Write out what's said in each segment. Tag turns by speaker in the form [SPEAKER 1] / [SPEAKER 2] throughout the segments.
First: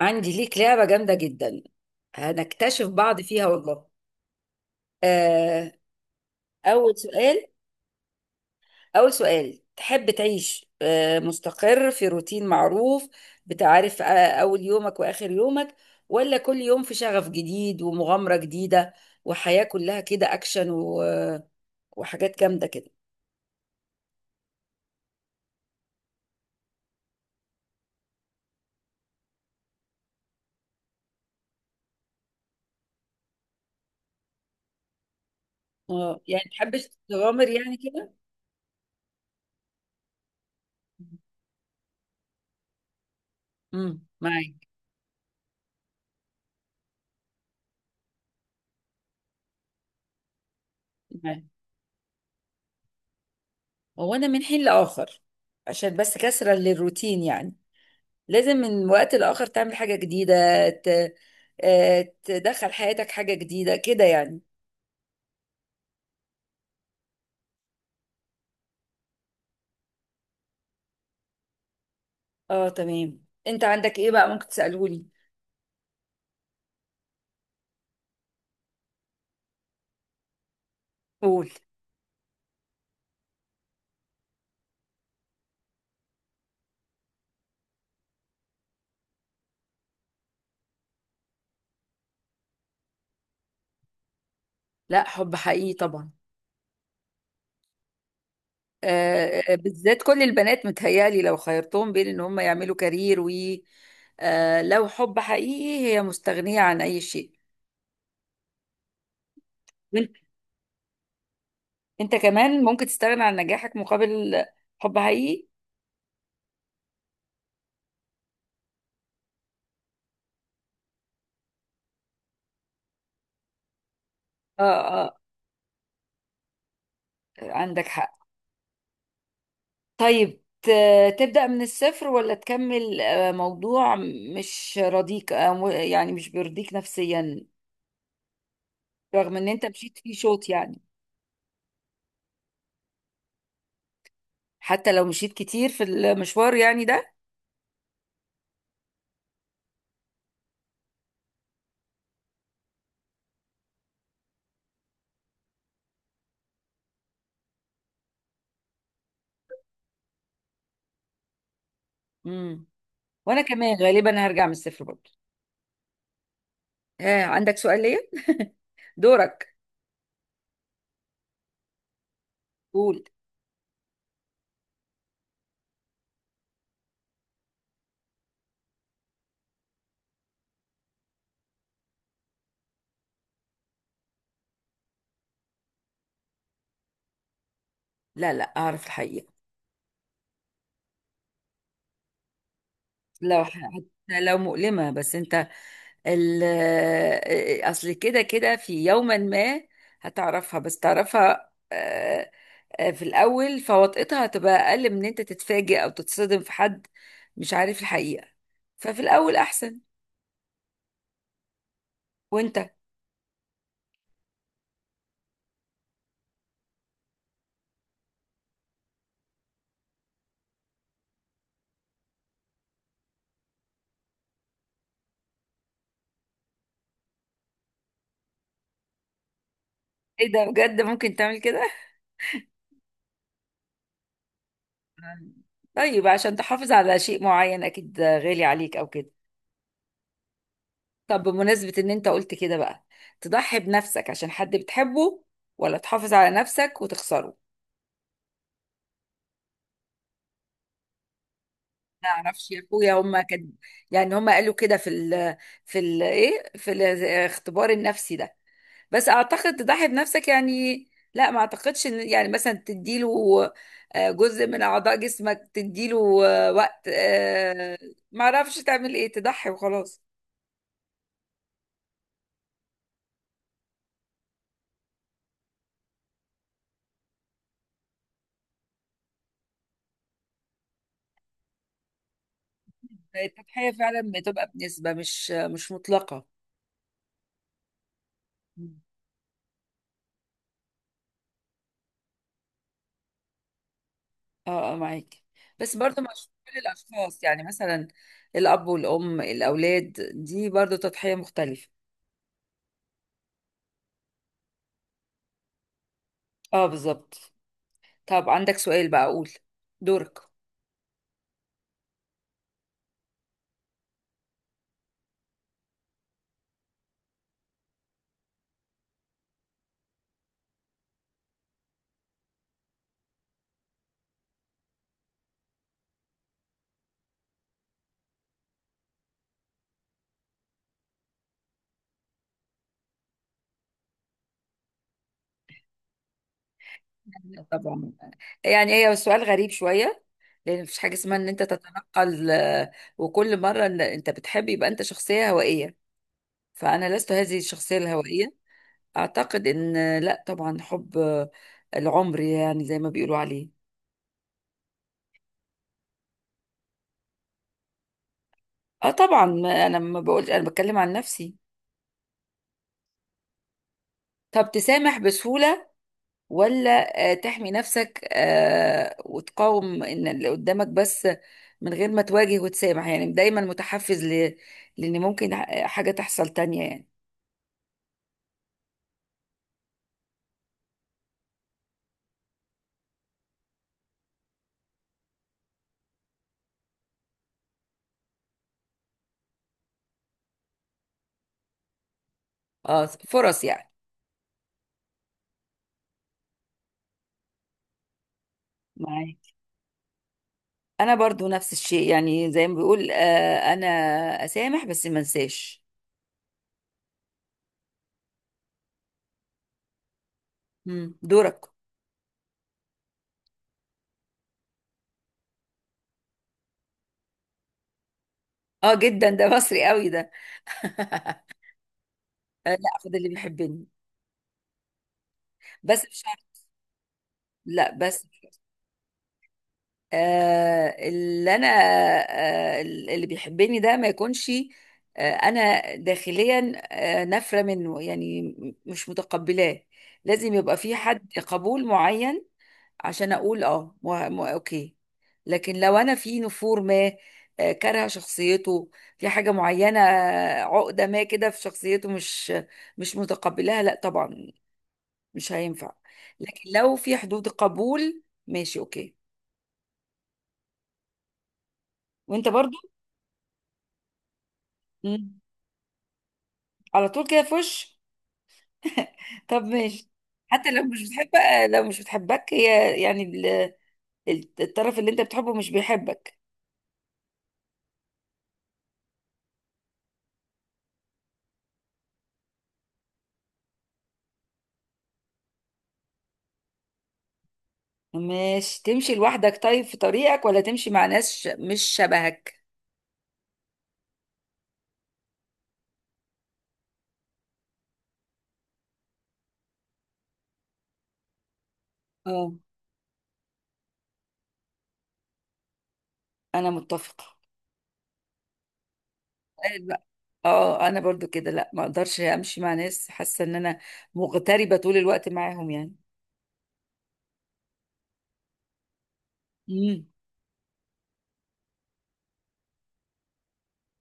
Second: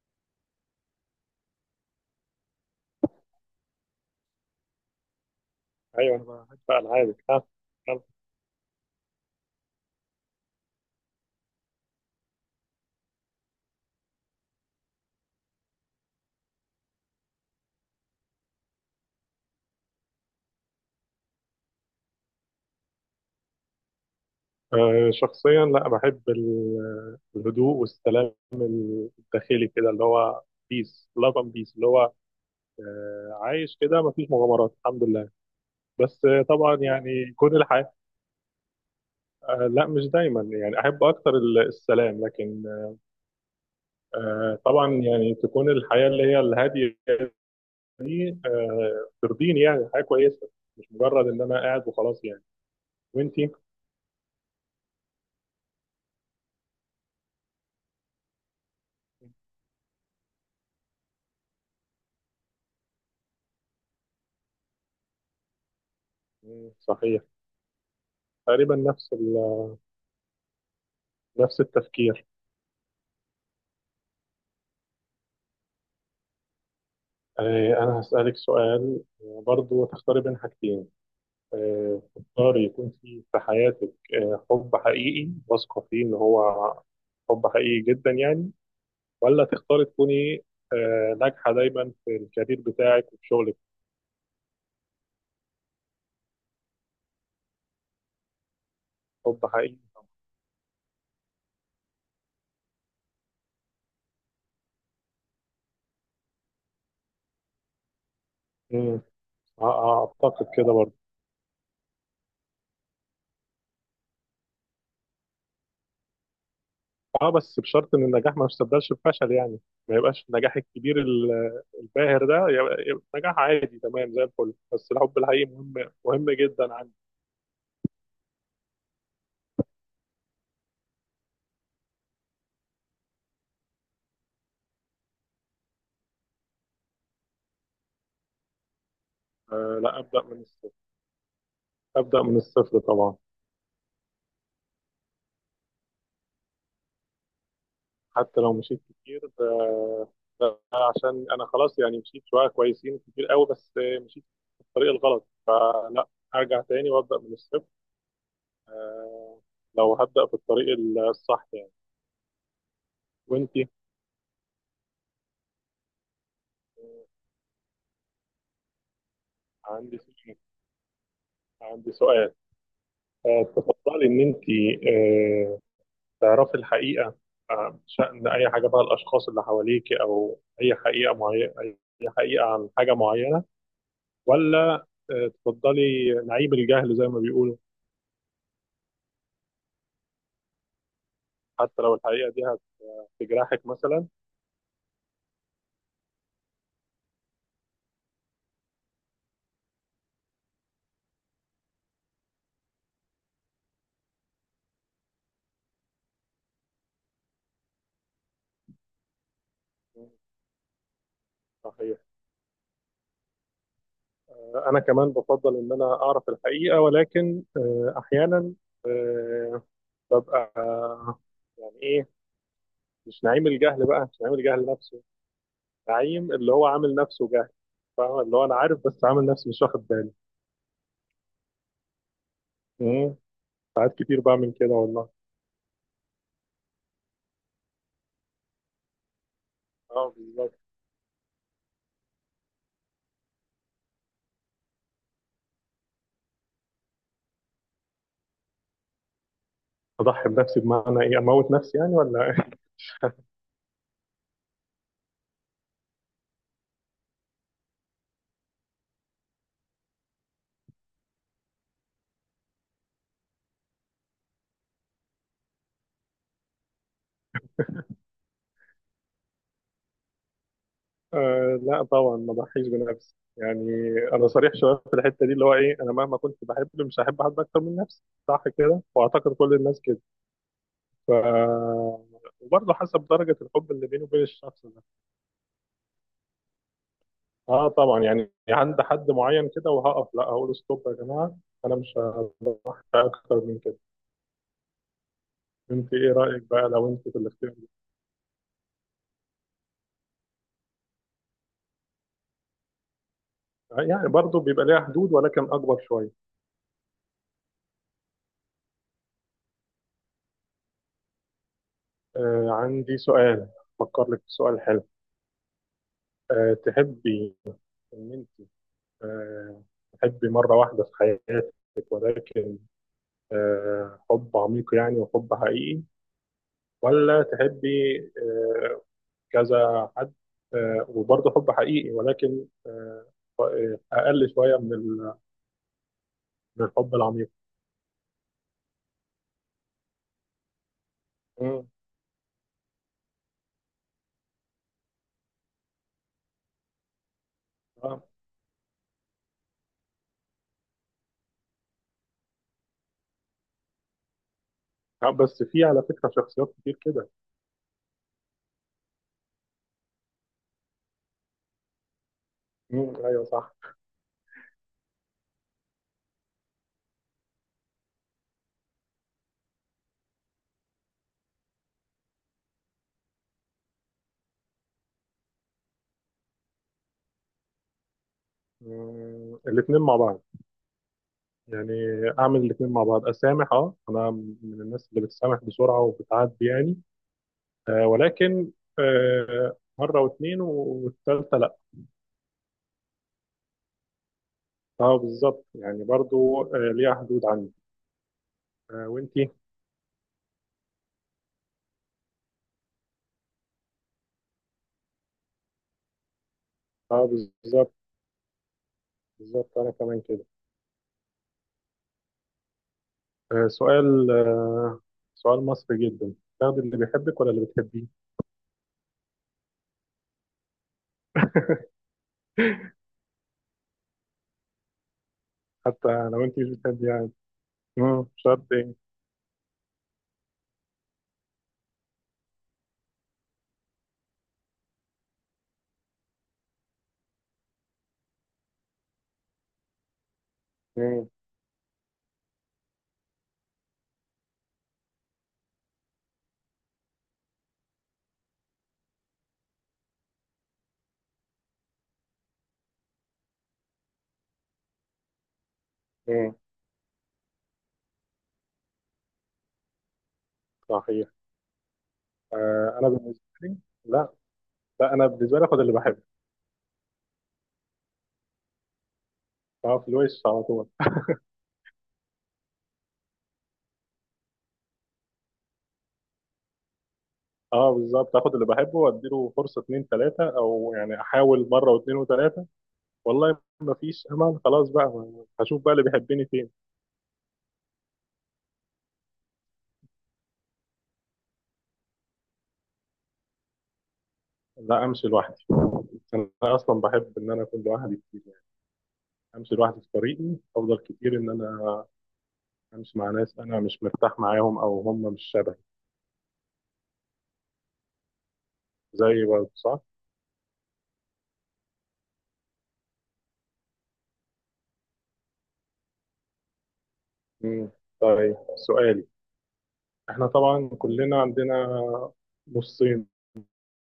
[SPEAKER 1] عندي ليك لعبة جامدة جدا. هنكتشف بعض فيها والله. آه،
[SPEAKER 2] ايوه، انا بحب
[SPEAKER 1] أول
[SPEAKER 2] العابك ها.
[SPEAKER 1] سؤال
[SPEAKER 2] يلا.
[SPEAKER 1] أول سؤال، تحب تعيش مستقر في روتين معروف، بتعرف أول يومك وآخر يومك، ولا كل يوم في شغف جديد ومغامرة جديدة وحياة كلها كده أكشن وحاجات جامدة كده؟
[SPEAKER 2] شخصيا لا بحب الهدوء والسلام الداخلي كده، اللي هو بيس لاف اند بيس، اللي هو عايش كده، مفيش مغامرات، الحمد لله.
[SPEAKER 1] اه
[SPEAKER 2] بس
[SPEAKER 1] يعني
[SPEAKER 2] طبعا
[SPEAKER 1] تحبش
[SPEAKER 2] يعني
[SPEAKER 1] تغامر
[SPEAKER 2] كل
[SPEAKER 1] يعني
[SPEAKER 2] الحياة.
[SPEAKER 1] كده.
[SPEAKER 2] لا، مش دايما، يعني احب اكتر السلام، لكن
[SPEAKER 1] امم. معاك.
[SPEAKER 2] طبعا يعني تكون الحياة اللي هي الهادية دي ترضيني، يعني حياة كويسة. مش مجرد ان
[SPEAKER 1] معاك.
[SPEAKER 2] انا قاعد وخلاص يعني. وانتي؟
[SPEAKER 1] هو أنا من حين لآخر، عشان بس كسرة للروتين يعني، لازم من وقت لآخر تعمل حاجة جديدة، ت... تدخل حياتك حاجة جديدة كده يعني.
[SPEAKER 2] مم، صحيح. تقريبا نفس نفس التفكير.
[SPEAKER 1] اه تمام، انت عندك ايه بقى ممكن تسألوني؟
[SPEAKER 2] أنا هسألك سؤال. برضو تختاري بين حاجتين.
[SPEAKER 1] قول.
[SPEAKER 2] تختاري يكون في حياتك حب حقيقي واثقة فيه إن هو حب حقيقي جدا يعني، ولا تختاري تكوني ناجحة دايما في الكارير بتاعك وفي شغلك؟
[SPEAKER 1] لا، حب حقيقي طبعا.
[SPEAKER 2] حب حقيقي.
[SPEAKER 1] بالذات كل البنات متهيالي لو خيرتهم بين ان هم يعملوا كارير و لو حب حقيقي هي مستغنية عن اي شيء.
[SPEAKER 2] مم.
[SPEAKER 1] وانت
[SPEAKER 2] أعتقد كده برضو.
[SPEAKER 1] انت كمان ممكن تستغنى عن نجاحك مقابل حب حقيقي.
[SPEAKER 2] بس بشرط إن النجاح ما يستبدلش بفشل يعني. ما يبقاش النجاح الكبير الباهر ده يبقى نجاح عادي تمام زي الفل.
[SPEAKER 1] اه
[SPEAKER 2] بس
[SPEAKER 1] اه،
[SPEAKER 2] الحب الحقيقي مهم، مهم جدا.
[SPEAKER 1] عندك حق. طيب، تبدأ من الصفر ولا تكمل موضوع مش راضيك، يعني مش بيرضيك نفسيا رغم ان انت مشيت
[SPEAKER 2] لا،
[SPEAKER 1] فيه
[SPEAKER 2] أبدأ من
[SPEAKER 1] شوط
[SPEAKER 2] الصفر.
[SPEAKER 1] يعني؟
[SPEAKER 2] أبدأ من الصفر طبعا.
[SPEAKER 1] حتى لو مشيت كتير في المشوار يعني ده.
[SPEAKER 2] حتى لو مشيت كتير ده عشان أنا خلاص يعني مشيت شوية كويسين كتير قوي، بس مشيت في الطريق الغلط، فلا، أرجع تاني وأبدأ من الصفر، لو هبدأ في الطريق الصح يعني.
[SPEAKER 1] امم. وانا
[SPEAKER 2] وأنتي؟
[SPEAKER 1] كمان غالبا هرجع من الصفر برضه. عندك سؤال ليا؟ دورك.
[SPEAKER 2] عندي سؤال، عندي سؤال.
[SPEAKER 1] قول.
[SPEAKER 2] تفضلي إن أنتي آه تعرفي الحقيقة، شأن أي حاجة بقى، الأشخاص اللي حواليك، أو أي حقيقة معينة، أي حقيقة عن حاجة معينة، ولا تفضلي نعيب الجهل زي ما بيقولوا؟
[SPEAKER 1] لا، لا، اعرف الحقيقة.
[SPEAKER 2] حتى لو الحقيقة دي
[SPEAKER 1] لو
[SPEAKER 2] هتجرحك مثلا؟
[SPEAKER 1] حتى لو مؤلمة، بس انت اصل كده كده في يوما ما هتعرفها، بس تعرفها في الأول فوطئتها هتبقى أقل من إن أنت تتفاجئ أو تتصدم في حد مش عارف الحقيقة. ففي الأول أحسن.
[SPEAKER 2] صحيح.
[SPEAKER 1] وأنت؟
[SPEAKER 2] أنا كمان بفضل إن أنا أعرف الحقيقة، ولكن أحيانا آه، ببقى يعني إيه، مش نعيم الجهل بقى، مش نعيم الجهل نفسه، نعيم اللي هو عامل نفسه جهل. فاهم؟ اللي هو أنا عارف بس عامل نفسي مش واخد بالي.
[SPEAKER 1] إيه ده، بجد ممكن تعمل كده؟
[SPEAKER 2] مم. ساعات كتير بعمل كده والله.
[SPEAKER 1] طيب، عشان تحافظ على شيء معين أكيد غالي عليك أو كده.
[SPEAKER 2] اه، بالظبط.
[SPEAKER 1] طب بمناسبة إن أنت قلت كده بقى، تضحي بنفسك عشان حد بتحبه ولا تحافظ على نفسك وتخسره؟
[SPEAKER 2] أضحي بنفسي بمعنى إيه؟ أموت نفسي يعني،
[SPEAKER 1] ما
[SPEAKER 2] ولا؟
[SPEAKER 1] اعرفش يا اخويا، هما كان يعني هما قالوا كده في ال في ال ايه في الاختبار النفسي ده. بس اعتقد تضحي بنفسك يعني. لا، ما اعتقدش ان يعني مثلا تديله جزء من اعضاء جسمك، تديله وقت، ما اعرفش تعمل ايه، تضحي وخلاص.
[SPEAKER 2] لا طبعا، ما ضحيش بنفسي يعني. انا صريح شويه في الحته دي، اللي هو ايه، انا مهما كنت بحب، مش هحب حد اكتر من نفسي. صح كده، واعتقد كل الناس كده. ف وبرضه حسب درجه
[SPEAKER 1] التضحية
[SPEAKER 2] الحب اللي بيني
[SPEAKER 1] فعلا
[SPEAKER 2] وبين
[SPEAKER 1] بتبقى
[SPEAKER 2] الشخص ده.
[SPEAKER 1] بنسبة مش مطلقة.
[SPEAKER 2] اه طبعا، يعني عند
[SPEAKER 1] مم.
[SPEAKER 2] حد معين كده وهقف، لا هقول ستوب يا جماعه. انا مش هحب اكتر من كده.
[SPEAKER 1] اه اه معاك، بس
[SPEAKER 2] انت
[SPEAKER 1] برضو
[SPEAKER 2] ايه
[SPEAKER 1] مش
[SPEAKER 2] رايك
[SPEAKER 1] كل
[SPEAKER 2] بقى لو انت في
[SPEAKER 1] الاشخاص يعني،
[SPEAKER 2] الاختيار ده؟
[SPEAKER 1] مثلا الاب والام الاولاد دي برضو تضحية مختلفة.
[SPEAKER 2] يعني برضه بيبقى ليها حدود، ولكن اكبر شويه.
[SPEAKER 1] اه بالظبط. طب عندك سؤال بقى؟ اقول. دورك.
[SPEAKER 2] عندي سؤال. فكر لك في سؤال حلو. تحبي ان انت آه، حبي مرة واحدة في حياتك، ولكن حب عميق يعني وحب حقيقي، ولا تحبي آه، كذا حد، وبرضه حب حقيقي، ولكن أقل شوية من الحب العميق؟
[SPEAKER 1] لا طبعا. يعني هي سؤال غريب شوية، لأن مفيش حاجة اسمها إن أنت
[SPEAKER 2] مم.
[SPEAKER 1] تتنقل، وكل مرة إن أنت بتحب يبقى أنت شخصية هوائية. فأنا لست هذه الشخصية
[SPEAKER 2] آه.
[SPEAKER 1] الهوائية. أعتقد إن لا طبعا، حب العمر يعني زي ما بيقولوا عليه.
[SPEAKER 2] بس في على فكرة شخصيات كتير كده.
[SPEAKER 1] أه طبعا، أنا ما بقولش، أنا بتكلم عن نفسي.
[SPEAKER 2] مم. أيوه صح.
[SPEAKER 1] طب تسامح بسهولة ولا تحمي نفسك وتقاوم ان اللي قدامك، بس من غير ما تواجه وتسامح، يعني دايما متحفز لان ممكن حاجة تحصل تانية يعني؟
[SPEAKER 2] مم. الاتنين مع بعض، يعني أعمل الاتنين مع بعض، أسامح. أنا من الناس اللي بتسامح بسرعة وبتعدي، يعني ولكن مرة واثنين والثالثة لا.
[SPEAKER 1] اه، فرص يعني.
[SPEAKER 2] اه بالظبط، يعني برضو ليها حدود عندي.
[SPEAKER 1] معاك.
[SPEAKER 2] وانتي؟
[SPEAKER 1] انا برضو نفس الشيء يعني، زي ما بيقول انا اسامح بس ما انساش.
[SPEAKER 2] اه بالظبط. بالظبط، انا كمان كده.
[SPEAKER 1] مم، دورك.
[SPEAKER 2] سؤال، سؤال مصري جدا. تاخدي اللي بيحبك ولا اللي بتحبيه؟
[SPEAKER 1] اه جدا، ده مصري قوي ده. لا، اخد اللي بيحبني، بس
[SPEAKER 2] حتى
[SPEAKER 1] مش
[SPEAKER 2] لو انت
[SPEAKER 1] شرط.
[SPEAKER 2] مش بتحبي يعني؟
[SPEAKER 1] لا بس
[SPEAKER 2] مم، شرط ايه؟
[SPEAKER 1] آه، اللي انا آه، اللي بيحبني ده ما يكونش انا داخليا نافره منه يعني، مش متقبلاه. لازم يبقى في
[SPEAKER 2] مم،
[SPEAKER 1] حد قبول معين عشان اقول اه اوكي. لكن لو انا في نفور ما، كارهه شخصيته في حاجه معينه، عقده ما كده في شخصيته، مش متقبلاها، لا طبعا مش هينفع.
[SPEAKER 2] مم،
[SPEAKER 1] لكن لو في حدود قبول ماشي اوكي.
[SPEAKER 2] صحيح.
[SPEAKER 1] وانت برضو؟
[SPEAKER 2] انا بالنسبة لي، لا. لا، انا بالنسبة لي اخد اللي بحبه.
[SPEAKER 1] على طول كده في وش! طب
[SPEAKER 2] اه، في
[SPEAKER 1] ماشي.
[SPEAKER 2] الوش على
[SPEAKER 1] حتى لو
[SPEAKER 2] طول.
[SPEAKER 1] مش بتحب، لو مش بتحبك هي يعني الطرف اللي انت بتحبه مش بيحبك.
[SPEAKER 2] اه بالظبط، اخد اللي بحبه واديله فرصة اتنين تلاتة، او يعني احاول مرة واتنين وتلاتة. والله ما فيش امل خلاص بقى، هشوف بقى اللي بيحبني فين.
[SPEAKER 1] ماشي. تمشي لوحدك طيب في طريقك ولا تمشي مع ناس مش شبهك؟
[SPEAKER 2] لا، امشي لوحدي. انا اصلا بحب ان انا اكون لوحدي كتير يعني. امشي لوحدي في طريقي، افضل كتير ان انا
[SPEAKER 1] اه،
[SPEAKER 2] امشي مع ناس انا مش مرتاح معاهم، او هم مش شبهي.
[SPEAKER 1] انا متفقة.
[SPEAKER 2] زي برضه،
[SPEAKER 1] طيب
[SPEAKER 2] صح.
[SPEAKER 1] بقى. اه، انا برضو كده، لا ما اقدرش امشي مع ناس حاسه ان انا مغتربه طول الوقت معاهم يعني.
[SPEAKER 2] مم. طيب، سؤالي:
[SPEAKER 1] امم.
[SPEAKER 2] احنا طبعا كلنا عندنا نصين،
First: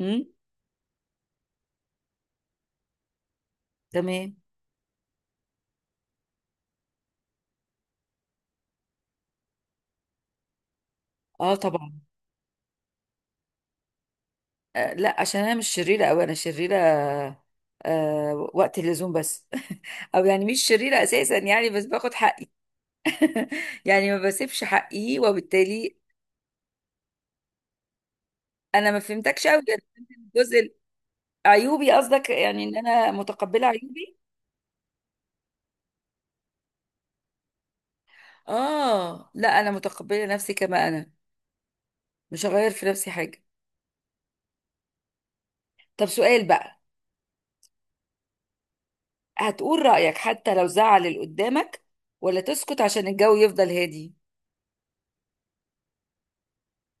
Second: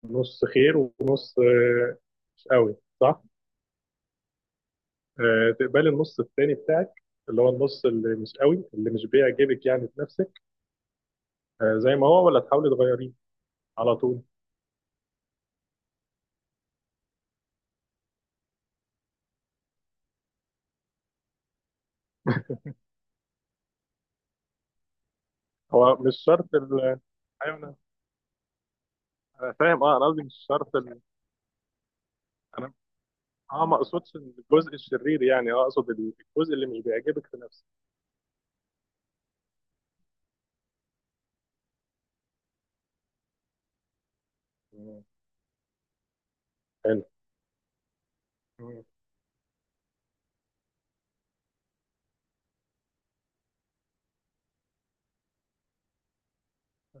[SPEAKER 1] امم.
[SPEAKER 2] نص خير ونص مش قوي، صح.
[SPEAKER 1] تمام.
[SPEAKER 2] تقبلي النص التاني بتاعك، اللي هو النص اللي مش قوي، اللي مش بيعجبك يعني في نفسك،
[SPEAKER 1] اه
[SPEAKER 2] زي
[SPEAKER 1] طبعا،
[SPEAKER 2] ما هو، ولا تحاولي تغيريه على طول؟
[SPEAKER 1] لا عشان انا مش شريره قوي، انا شريره وقت اللزوم بس او يعني مش شريره اساسا يعني، بس باخد حقي. يعني ما بسيبش حقي،
[SPEAKER 2] هو
[SPEAKER 1] وبالتالي.
[SPEAKER 2] مش شرط ايوه، انا.
[SPEAKER 1] انا ما فهمتكش
[SPEAKER 2] أنا
[SPEAKER 1] قوي. انا
[SPEAKER 2] فاهم. اه انا
[SPEAKER 1] فهمت
[SPEAKER 2] قصدي مش
[SPEAKER 1] الجزء
[SPEAKER 2] شرط
[SPEAKER 1] عيوبي قصدك، يعني
[SPEAKER 2] انا.
[SPEAKER 1] ان انا
[SPEAKER 2] اه
[SPEAKER 1] متقبله
[SPEAKER 2] ما اقصدش
[SPEAKER 1] عيوبي.
[SPEAKER 2] الجزء الشرير يعني، اقصد الجزء اللي مش بيعجبك في نفسك.
[SPEAKER 1] اه لا، انا متقبله نفسي كما انا، مش هغير في نفسي حاجه.
[SPEAKER 2] مم.
[SPEAKER 1] طب سؤال بقى.
[SPEAKER 2] حلو. مم.
[SPEAKER 1] هتقول رايك حتى لو زعل اللي قدامك ولا تسكت عشان الجو يفضل هادي؟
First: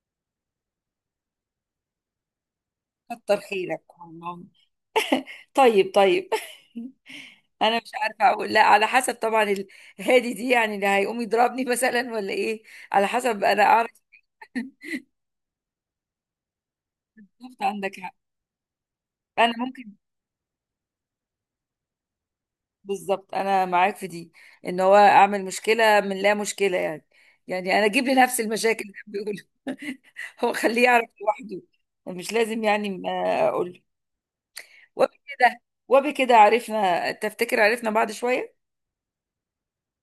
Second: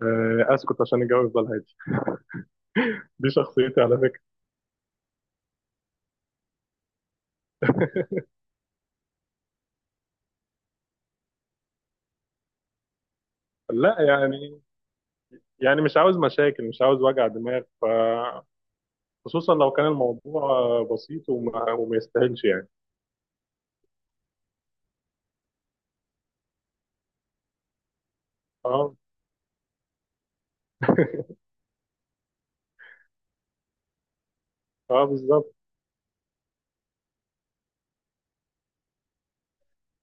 [SPEAKER 2] اسكت عشان الجو يفضل هادي. دي
[SPEAKER 1] كتر
[SPEAKER 2] شخصيتي
[SPEAKER 1] خيرك
[SPEAKER 2] على فكره.
[SPEAKER 1] والله. طيب، طيب. انا مش عارفه اقول، لا على حسب طبعا. الهادي دي يعني اللي هيقوم يضربني مثلا، ولا ايه؟ على حسب، انا اعرف.
[SPEAKER 2] لا يعني، يعني مش عاوز مشاكل، مش عاوز وجع دماغ،
[SPEAKER 1] بالظبط، عندك حق. انا
[SPEAKER 2] خصوصا لو كان
[SPEAKER 1] ممكن.
[SPEAKER 2] الموضوع بسيط وما يستاهلش يعني.
[SPEAKER 1] بالظبط، انا معاك في دي، ان هو اعمل مشكله من لا مشكله يعني. يعني انا اجيب لنفسي المشاكل اللي
[SPEAKER 2] اه.
[SPEAKER 1] بيقولوا. هو خليه يعرف لوحده. مش لازم يعني ما اقول له.
[SPEAKER 2] اه بالظبط.
[SPEAKER 1] وبكده وبكده عرفنا، تفتكر عرفنا بعض شويه؟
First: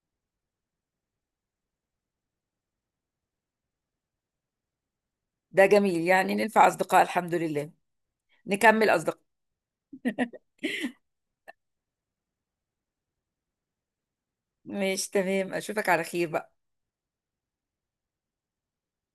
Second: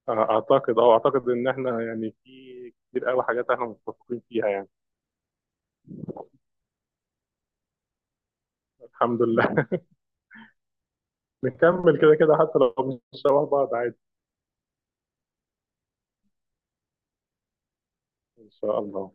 [SPEAKER 2] اعتقد ان احنا يعني في كتير قوي حاجات احنا متفقين فيها يعني.
[SPEAKER 1] ده جميل يعني، ننفع اصدقاء الحمد لله. نكمل اصدقاء.
[SPEAKER 2] الحمد لله، نكمل كده كده، حتى لو مش شبه بعض، عادي.
[SPEAKER 1] مش تمام؟ اشوفك على خير بقى.
[SPEAKER 2] ان شاء الله.